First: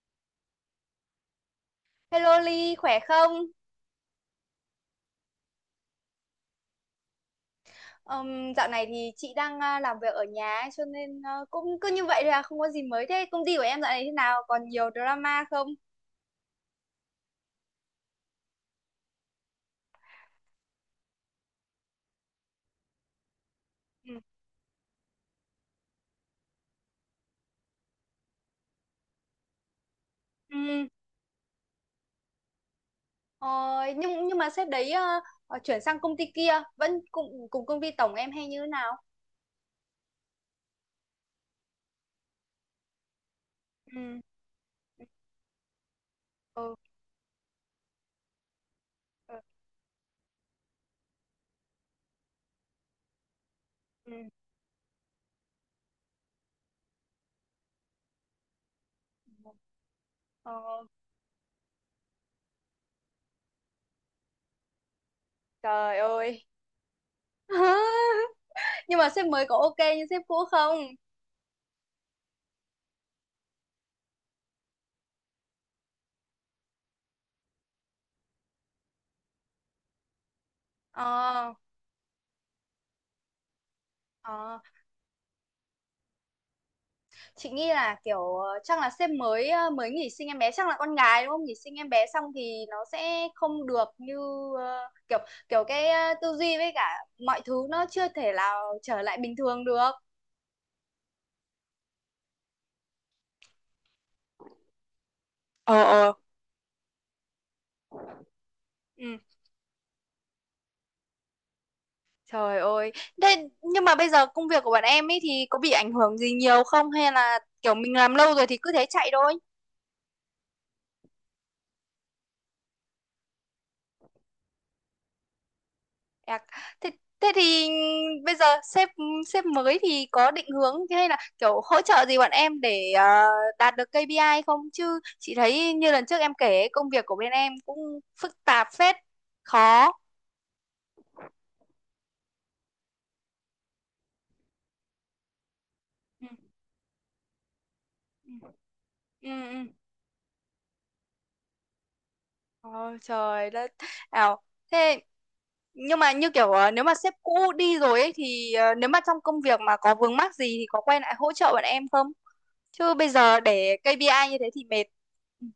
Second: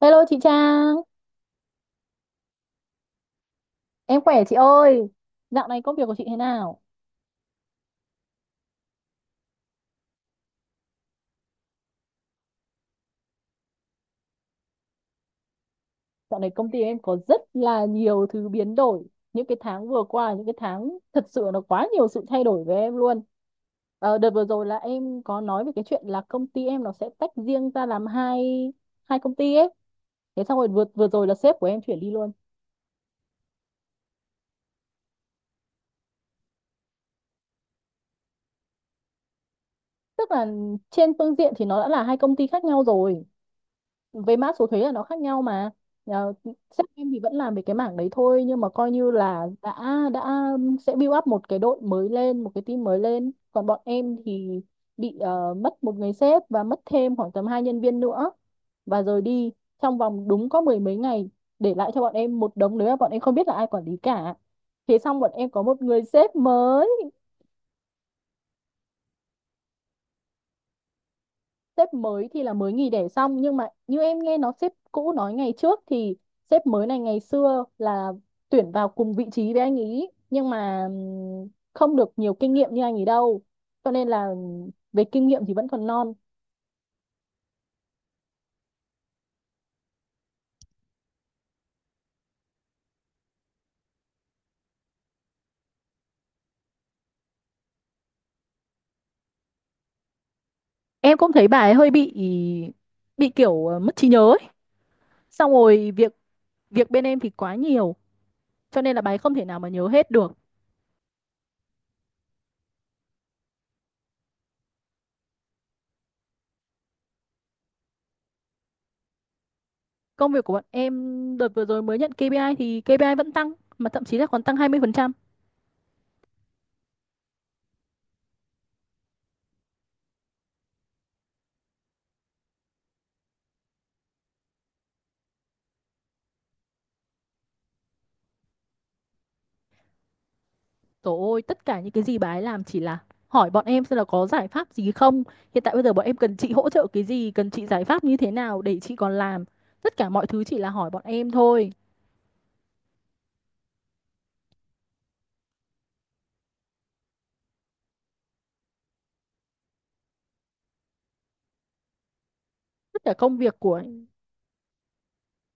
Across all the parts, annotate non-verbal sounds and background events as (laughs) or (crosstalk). Hello chị Trang, Hello Ly, khỏe không? em khỏe chị ơi. Dạo này công việc của chị thế nào? Dạo này thì chị đang làm việc ở nhà ấy, cho nên cũng cứ như vậy thôi không có gì mới. Thế công ty của em dạo này thế nào? Còn nhiều drama không? Dạo này công ty em có rất là nhiều thứ biến đổi. Những cái tháng vừa qua, những cái tháng thật sự nó quá nhiều sự thay đổi với em luôn. Ừ. Đợt vừa rồi là em có nói về cái chuyện là công ty em nó sẽ tách riêng ra làm hai hai công ty ấy. Thế xong rồi vừa Ừm, vừa rồi là sếp của em chuyển đi luôn. ờ, nhưng mà sếp đấy chuyển sang công ty kia vẫn cùng cùng công ty tổng em hay như thế nào? Tức là trên phương diện thì nó đã là hai công ty khác nhau rồi, Ừ. với mã số thuế là nó khác nhau mà. Ờ, Ừ. Sếp em thì vẫn làm về cái mảng đấy thôi nhưng mà coi như Ừ. là đã sẽ build up một cái đội mới lên, một cái team mới lên, còn bọn Ừ. em thì bị mất một người sếp và mất thêm khoảng tầm hai nhân viên nữa và rồi đi trong vòng đúng có mười Ờ, mấy ngày, để lại cho bọn em một đống đấy mà bọn em không biết là ai quản lý cả. Thế xong bọn em có một trời người sếp ơi. mới. (laughs) Nhưng mà sếp mới có ok như sếp cũ không? Sếp mới thì là mới nghỉ đẻ xong nhưng mà như em nghe nó sếp cũ nói ngày trước thì sếp mới này ngày xưa là tuyển vào cùng vị trí với anh ý nhưng mà Ờ. không được nhiều kinh nghiệm như anh ý đâu, cho nên là Ờ. Về kinh nghiệm thì vẫn còn non. Chị nghĩ là kiểu chắc là sếp mới mới nghỉ sinh em bé, chắc là con gái đúng không? Nghỉ sinh em bé xong thì nó sẽ không được như ờ, kiểu kiểu cái tư duy với cả mọi thứ nó chưa thể nào trở lại bình thường được. Em cũng thấy bà ấy hơi bị kiểu mất trí nhớ ấy. Xong Ờ, rồi việc ờ, việc bên em thì quá nhiều cho nên là bà ừ. ấy không thể nào mà nhớ hết được. Trời ơi. Thế nhưng mà bây giờ công việc của bạn em ấy thì có bị ảnh hưởng gì nhiều không, hay là kiểu mình làm lâu rồi thì cứ thế chạy thôi? Công việc của bọn em đợt vừa rồi mới nhận KPI thì KPI vẫn tăng, mà thậm chí là còn tăng 20%. À, thế, thế thì bây giờ sếp sếp mới thì có định hướng hay là kiểu hỗ trợ gì bọn em để đạt được KPI không? Chứ chị thấy như lần trước em kể ấy, công việc của bên em cũng phức tạp phết, khó. Trời ơi, tất cả những cái gì bà ấy làm chỉ là hỏi bọn em xem là có giải pháp gì không. Hiện tại bây giờ bọn em Ừ. cần chị hỗ trợ cái gì, cần chị giải pháp như thế Ừ. nào để chị còn Ừ, làm. ừ. Tất cả mọi thứ chỉ là hỏi bọn em thôi. Ôi trời đất. Ảo. Thế nhưng mà như kiểu nếu mà sếp cũ đi rồi ấy thì nếu mà trong công việc mà có vướng mắc gì thì có quay lại hỗ trợ bọn em không? Chứ Tất bây cả công giờ việc để của KPI như thế thì mệt. Ừ.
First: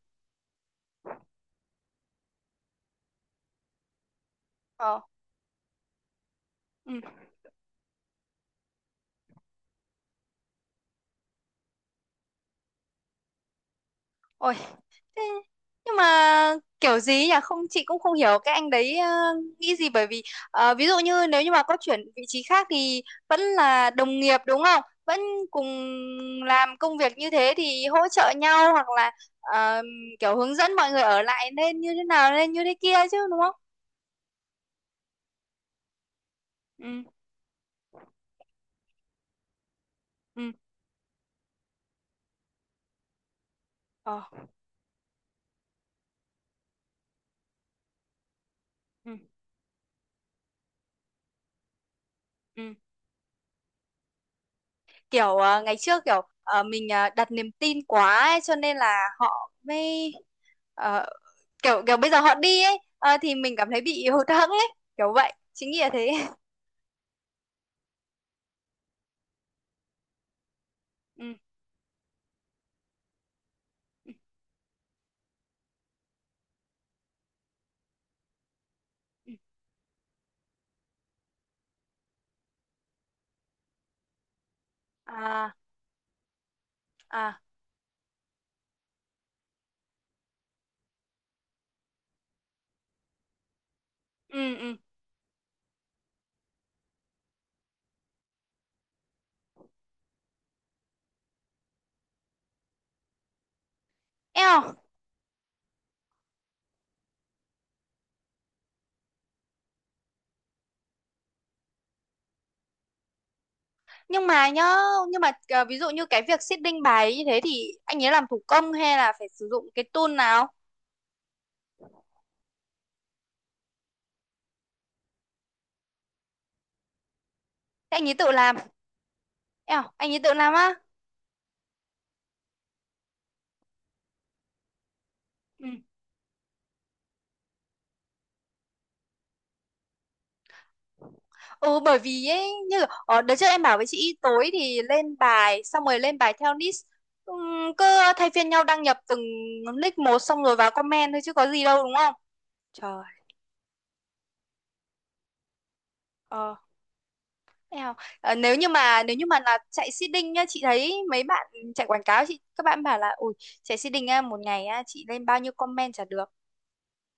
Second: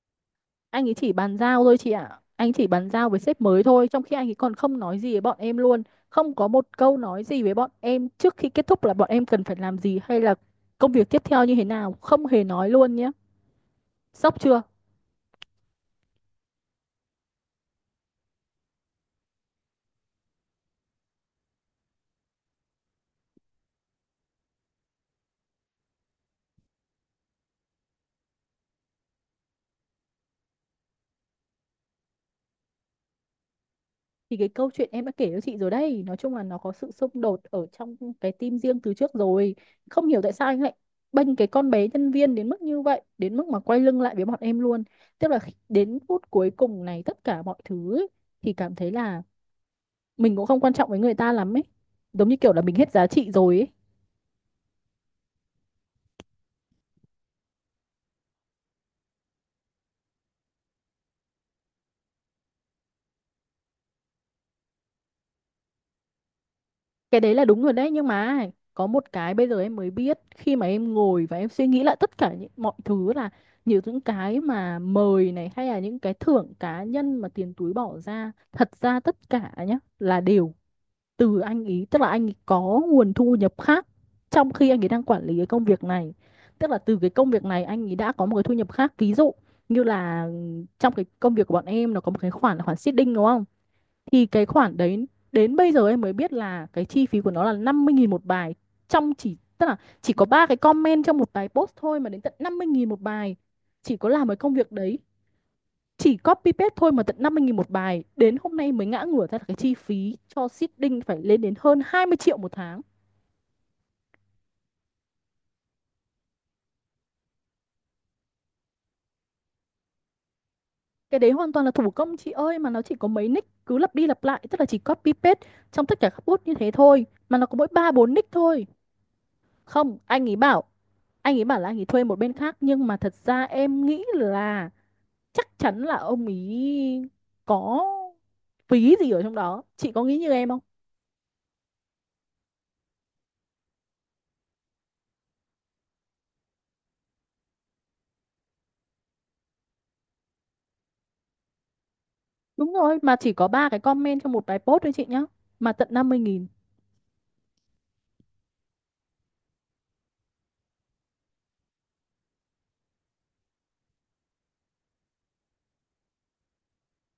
anh ấy chỉ bàn giao thôi chị ạ. Anh chỉ bàn giao với sếp mới thôi, trong khi anh ấy còn không nói Ờ. gì với bọn em luôn. Không có một câu Ừ. nói gì với bọn em trước khi kết thúc là bọn em cần phải làm gì hay là công việc tiếp theo như thế nào. Không hề nói luôn nhé. Sốc Ôi, chưa? thế nhưng mà kiểu gì nhỉ không chị cũng không hiểu cái anh đấy nghĩ gì, bởi vì ví dụ như nếu như mà có chuyển vị trí khác thì vẫn là đồng nghiệp đúng không, vẫn cùng làm công việc như thế thì hỗ trợ nhau hoặc là ờ, kiểu hướng dẫn mọi người ở lại nên như thế nào, nên như thế kia chứ, đúng không? Thì cái câu chuyện em đã kể cho chị rồi đây, nói chung là nó có sự Ừ, xung đột ở trong cái team riêng từ trước rồi. Không hiểu tại sao ừ, anh lại bênh cái con bé nhân viên đến mức như vậy, đến mức mà quay lưng lại ờ, với bọn em luôn. Tức là khi- đến phút cuối cùng này, tất cả mọi thứ ấy, thì cảm thấy ừ, là mình cũng không quan trọng với người ta lắm ấy, giống như kiểu là mình ừ, hết giá trị rồi ấy. kiểu ngày trước kiểu mình đặt niềm tin quá ấy, cho nên là họ mới ờ, kiểu kiểu bây giờ họ đi ấy thì mình cảm thấy bị hụt hẫng ấy, kiểu vậy chính nghĩa thế. (laughs) Cái đấy là đúng rồi đấy, nhưng mà có một cái bây giờ em mới biết khi mà em ngồi Ừ, và em suy nghĩ lại tất cả những mọi thứ là nhiều những ừ, cái mà mời này hay là những cái thưởng cá nhân mà tiền túi bỏ ra, thật ra tất ừ. cả nhá là đều từ anh ý. Tức là anh ý có nguồn thu nhập khác trong khi anh ấy đang quản lý cái À, công việc này. Tức là từ cái công à, việc này anh ấy đã có một cái thu nhập khác, ví dụ như là trong cái công việc của bọn em nó có một cái khoản là khoản seeding đúng không. Thì cái ừ, khoản ừ. đấy, đến bây giờ em mới biết là cái chi phí của nó là 50.000 một bài. Trong chỉ Tức là chỉ có ba cái comment trong một bài post thôi mà đến tận 50.000 một bài. Chỉ có làm cái công việc Eo, đấy, chỉ copy paste thôi mà tận 50.000 một bài. Đến hôm nay mới ngã ngửa ra là cái chi phí cho seeding phải lên đến hơn 20 triệu một tháng. nhưng mà nhá nhưng mà ví dụ như cái việc seeding bài như thế thì anh ấy làm thủ công hay là phải sử dụng cái tool nào? Cái đấy hoàn toàn là thủ công chị ơi, mà nó chỉ có mấy nick cứ lặp đi lặp lại, tức là chỉ copy paste trong tất cả các post như thế thôi, mà nó có mỗi ba Thế anh bốn ấy tự nick làm? thôi. Eo, Không, anh ấy anh tự ấy làm bảo á. anh ấy bảo là anh ấy thuê một bên khác, nhưng mà thật ra em nghĩ là chắc Ừ. chắn là ông ý có phí gì ở trong đó. Chị có nghĩ như em không? Ừ, bởi vì ấy như ở đợt trước em bảo với chị tối thì lên bài xong rồi lên bài theo list. Cứ thay phiên nhau đăng nhập từng nick một xong rồi vào comment thôi chứ có gì đâu đúng không? Đúng Trời. rồi, mà chỉ có ba cái comment cho một bài post thôi chị nhá, mà tận năm mươi nghìn. Ờ, nào, nếu như mà là chạy seeding nhá, chị thấy mấy bạn chạy quảng cáo, chị các bạn bảo là ui chạy seeding á, một ngày á, chị lên bao nhiêu comment chả được,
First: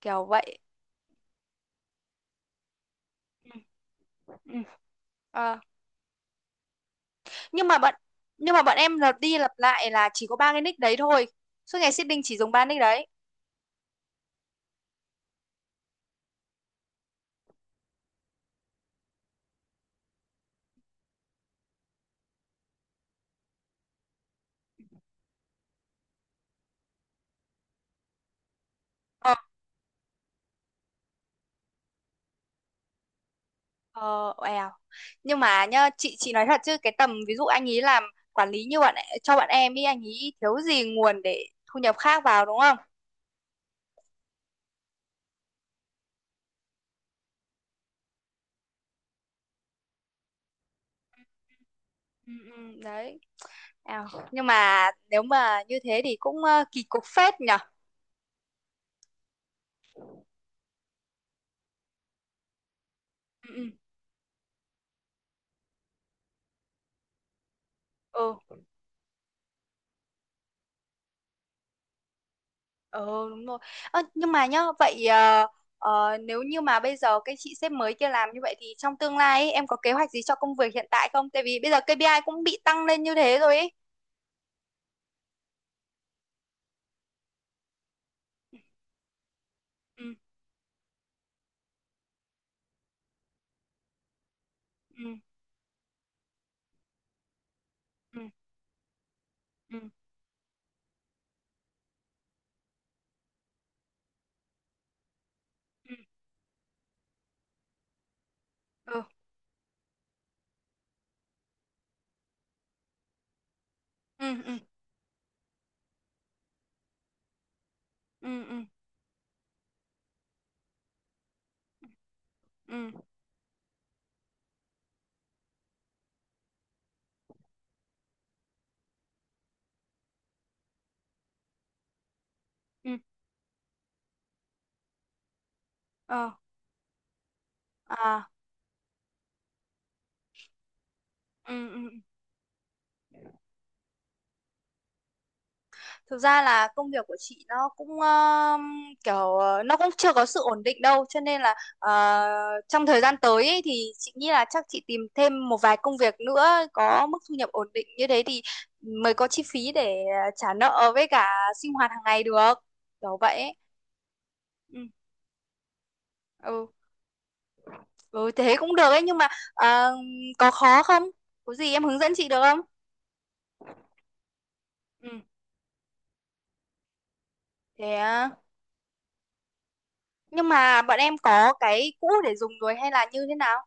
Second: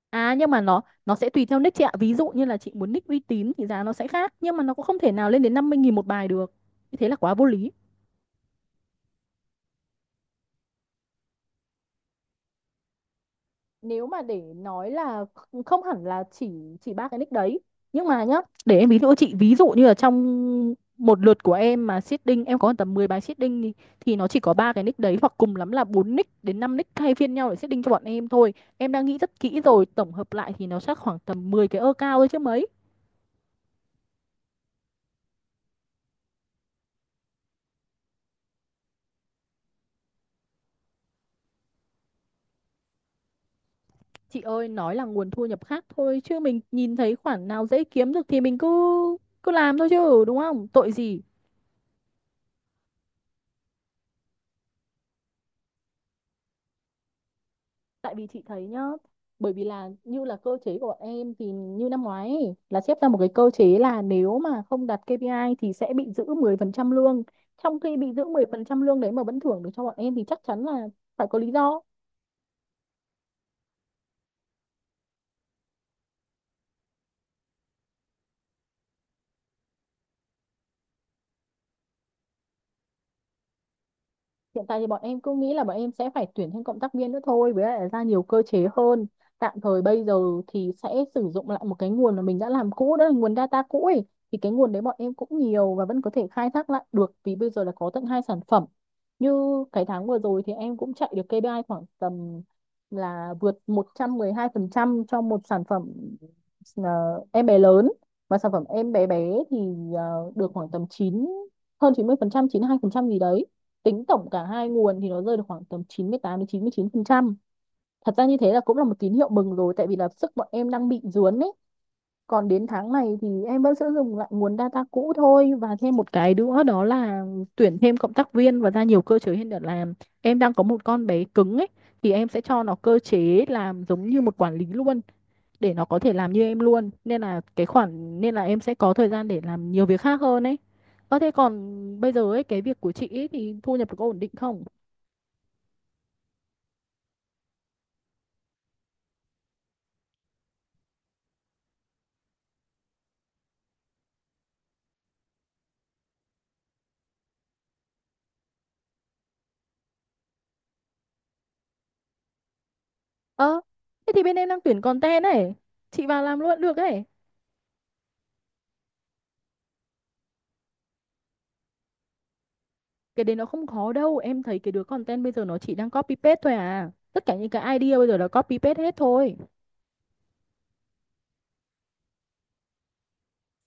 kiểu À, nhưng vậy. mà nó sẽ tùy theo nick chị ạ, ví dụ như là chị muốn nick uy tín Ừ. thì giá nó sẽ khác, nhưng Ừ. mà nó cũng không thể nào lên đến Ờ, 50.000 một bài được. Như thế là quá vô nhưng lý. mà bọn nhưng mà bọn em lặp đi lặp lại là chỉ có ba cái nick đấy thôi, suốt ngày seeding chỉ dùng ba nick đấy. Nếu mà để nói là không hẳn là chỉ ba cái nick đấy, nhưng mà nhá, để em ví dụ cho chị. Ví dụ như là trong một lượt của em mà seeding em có tầm 10 bài seeding thì nó chỉ có ba cái nick đấy hoặc cùng lắm là bốn nick đến 5 nick thay phiên nhau để seeding cho bọn em thôi. Em đang nghĩ Ờ, rất kỹ rồi tổng hợp lại thì nó chắc khoảng tầm 10 cái ơ cao thôi chứ mấy. ờ, eo. Nhưng mà nhá chị nói thật chứ cái tầm ví dụ anh ý làm quản lý như cho bạn em ý anh ý thiếu gì nguồn để thu nhập khác vào đúng không? Chị ơi, nói là nguồn thu nhập khác thôi chứ mình nhìn thấy khoản nào dễ kiếm được thì mình cứ cứ làm thôi chứ, đúng không, tội gì. Ừ, ừ, đấy. À, nhưng mà nếu mà như thế thì cũng kỳ cục phết nhở. Tại vì chị thấy nhá, bởi vì là như là cơ chế của bọn em thì như năm ngoái ấy, là xếp ra một cái cơ Ừ, chế là nếu mà không đạt KPI thì sẽ bị giữ 10% lương. Trong khi bị giữ ừ. 10% lương đấy mà vẫn thưởng được cho bọn em thì chắc chắn là phải có lý do. Ừ, ừ đúng rồi. Ơ, nhưng mà nhá vậy nếu như mà bây giờ cái chị sếp mới kia làm như vậy thì trong tương lai ấy, em có kế hoạch gì cho công việc hiện tại không? Tại vì bây giờ KPI cũng bị tăng lên như thế rồi ấy. Hiện tại thì bọn em cứ nghĩ là bọn em sẽ phải tuyển thêm cộng tác viên nữa thôi, với lại là ra nhiều cơ chế hơn. Tạm thời bây giờ Ừ, thì sẽ sử dụng lại một cái nguồn mà mình đã làm cũ, đó là nguồn data cũ ấy. Thì cái nguồn đấy bọn em ừ, cũng nhiều và vẫn có thể khai thác lại được, vì bây giờ là có tận ừ, hai sản phẩm. Như ừ, cái tháng vừa rồi thì em cũng chạy được KPI khoảng tầm là vượt 112% cho một sản phẩm, ừ, ờ, em bé lớn, và sản phẩm em bé bé thì được khoảng tầm 9, hơn 90%, 92% gì đấy. Tính ừ, tổng ừ, cả ừ, hai nguồn thì nó rơi được khoảng tầm 98 đến chín chín mươi chín phần trăm. Thật ra ừ, như ừ, thế là ừ, cũng là một tín hiệu mừng rồi, tại vì là sức bọn em đang bị dướn ấy. Còn đến tháng ừ, này thì em vẫn sẽ dùng lại nguồn data cũ thôi và thêm một cái nữa đó là tuyển thêm cộng tác viên và ra nhiều cơ chế hơn để làm. Em đang có một con bé cứng ấy thì em sẽ cho nó ừ, cơ chế làm giống như một quản lý luôn, để nó có thể ờ, làm như em luôn. Nên là cái khoản, à, nên là em sẽ có thời gian để làm nhiều việc khác hơn ấy. Có thế ừ, còn ừ, ừ. bây giờ ấy cái việc của chị ấy thì thu nhập được có ổn định không? Thực ra là công việc của chị nó cũng kiểu nó cũng chưa có sự ổn định đâu, cho nên là trong thời gian tới ấy, thì chị nghĩ là chắc chị tìm thêm một vài công việc nữa có mức thu nhập ổn định như thế thì mới có chi phí để trả nợ với cả sinh hoạt hàng ngày được. Kiểu vậy ấy. Ơ, thế thì bên em đang tuyển Ừ. content ấy. Chị vào làm luôn Ừ. được ấy. Ừ thế cũng được ấy, nhưng mà ờ, có khó không? Có gì em hướng dẫn chị được không? Cái đấy nó không khó đâu. Em thấy cái đứa Ừ. content bây giờ nó chỉ đang copy paste thôi à. Tất cả những cái Thế idea bây giờ là à. copy paste hết thôi. Nhưng mà bọn em có cái cũ để dùng rồi hay là như thế nào?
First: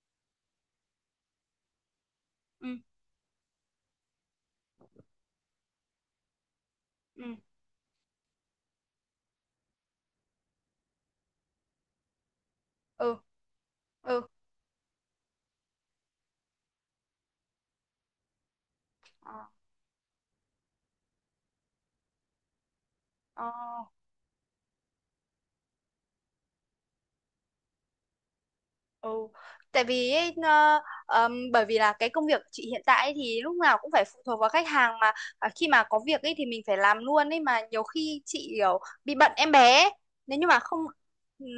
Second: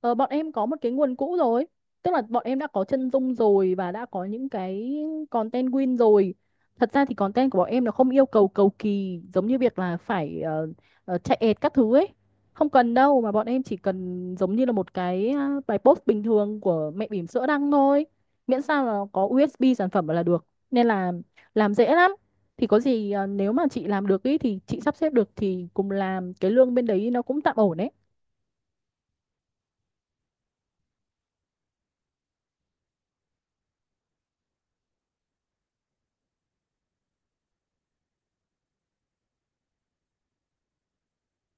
Ờ, Bọn em có một cái nguồn cũ rồi. Tức là bọn em đã Ừ. có chân dung rồi và đã có những cái content win rồi. Thật ra thì Ừ. content của bọn em nó không yêu cầu cầu kỳ giống như việc là phải chạy ad các thứ ấy. Không cần Ừ. đâu, mà bọn em chỉ Ừ, cần giống như là một cái bài post bình thường của mẹ bỉm sữa đăng thôi. Miễn sao là có ờ, USB sản phẩm là được. Nên là làm dễ lắm. Thì có gì ờ, nếu mà chị làm được ý, thì chị sắp xếp được thì cùng làm, cái lương bên đấy nó cũng tạm ổn đấy. ừ, tại vì ấy, bởi vì là cái công việc của chị hiện tại ấy thì lúc nào cũng phải phụ thuộc vào khách hàng mà khi mà có việc ấy thì mình phải làm luôn ấy, mà nhiều khi chị kiểu bị bận em bé ấy. Nếu như mà không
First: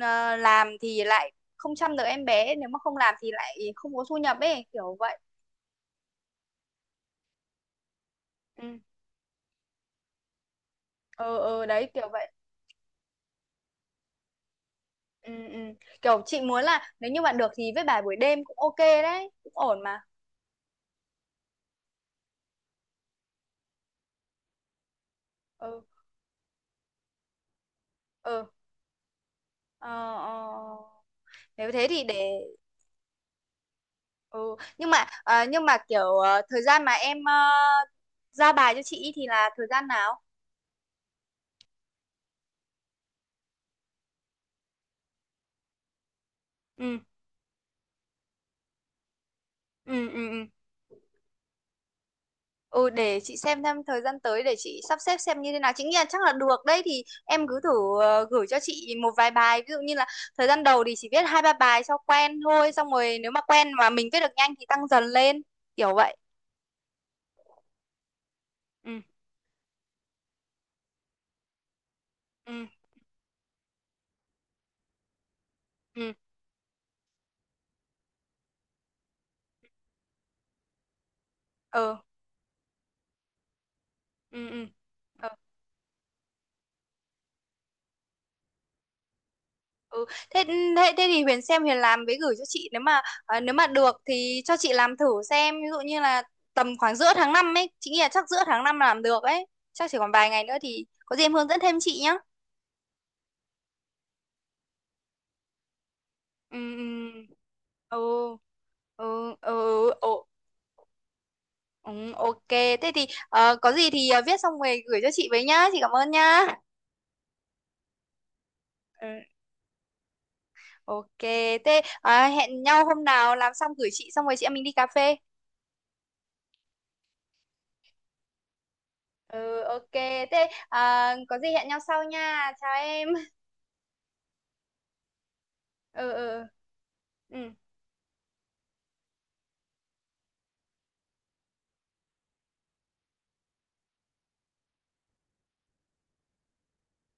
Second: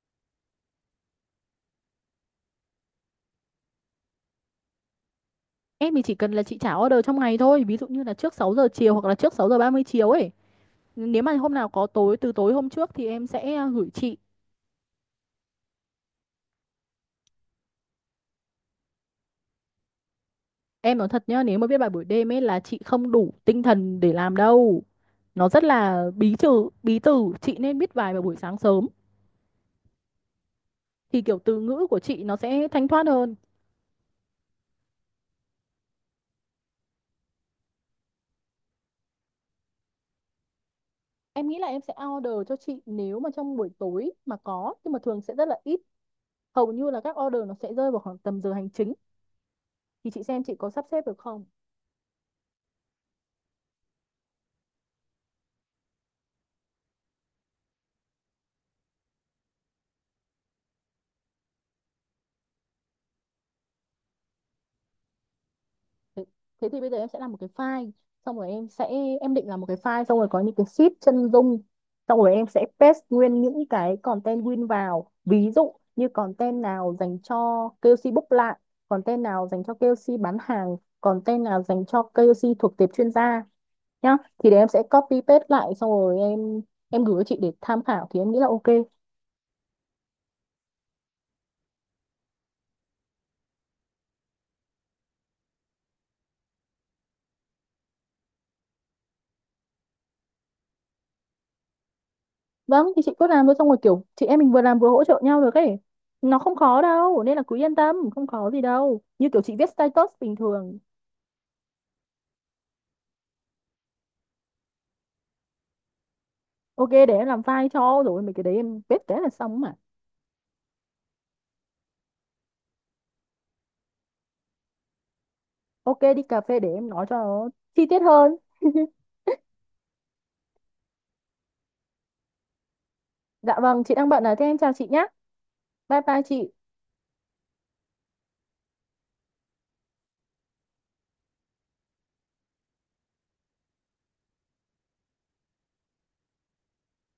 làm thì lại không chăm được em bé, nếu mà không làm thì lại không có thu nhập ấy, kiểu vậy. Em thì chỉ cần là chị trả order trong ngày thôi, ví dụ như là trước sáu giờ Ừ. chiều hoặc là trước 6:30 chiều ấy. Nếu mà Ừ, hôm ừ nào có đấy kiểu tối từ vậy. tối hôm trước thì em sẽ gửi chị. Ừ, ừ. Kiểu chị muốn là nếu như bạn được thì với bài buổi đêm cũng ok đấy cũng ổn mà. Em nói thật nhá, nếu mà viết bài buổi đêm ấy là chị không đủ tinh thần để làm đâu. Nó rất Ừ, là bí từ, chị nên viết bài vào buổi ừ, sáng sớm ờ, ờ. thì kiểu từ Nếu ngữ thế của thì chị để... nó sẽ thanh thoát hơn. Ừ. Nhưng mà kiểu thời gian mà em ra bài cho chị thì là thời gian nào? Em nghĩ là em sẽ order cho chị nếu mà trong buổi tối mà có, nhưng mà thường sẽ rất là ít. Hầu như Ừ, là các order nó sẽ rơi vào khoảng tầm giờ hành chính, ừ, thì ừ, chị xem ừ. chị có sắp xếp được không? Ừ, để chị xem thời gian tới để chị sắp xếp xem như thế nào. Chị nghĩ là chắc là được đấy, thì em cứ thử gửi cho chị một vài bài. Ví dụ như là thời gian đầu thì chỉ viết hai ba bài cho quen thôi. Xong rồi nếu mà quen mà mình viết được nhanh thì tăng dần lên, kiểu vậy. Thế thì bây giờ em sẽ làm một cái file xong rồi em sẽ Ừ, em định làm một cái file xong rồi có những cái sheet chân dung, xong rồi em ừ, sẽ paste nguyên những cái content win vào, ví dụ như ừ. content nào dành cho KOC book lại, content nào dành cho KOC bán hàng, content nào dành Ừ. cho KOC thuộc tệp chuyên gia nhá, Ừ, thì để ừ. em sẽ copy paste lại xong rồi em gửi cho chị để tham khảo thì em nghĩ là ok. Ừ. Thế, thế thế thì Huyền xem Huyền làm với gửi cho chị, nếu mà được thì cho chị làm thử xem, ví dụ như là tầm khoảng giữa tháng 5 ấy, chị nghĩ là chắc giữa tháng 5 làm được ấy, chắc chỉ còn vài ngày nữa thì có gì em hướng dẫn thêm chị nhá. Vâng thì chị cứ làm thôi xong rồi kiểu chị em mình vừa làm vừa hỗ trợ nhau được ấy. Nó không Ừ, khó đâu nên là cứ yên tâm, không ừ, khó gì đâu. Như ừ, kiểu chị ừ, viết ừ, ừ, status bình thường. ừ, ok thế thì có gì thì viết xong rồi gửi cho chị với nhá, chị cảm ơn nhá. Ok để em làm file cho rồi mấy cái đấy em viết Ừ. cái là xong mà. Ok thế hẹn nhau hôm nào làm xong gửi chị xong rồi chị em mình đi cà phê. Ok đi cà phê để em nói cho nó chi tiết hơn. (laughs) Ừ ok thế có gì hẹn nhau sau nha, chào em. Dạ vâng, chị đang bận à thế em chào chị nhé. Bye Ừ, bye ừ, chị. ừ.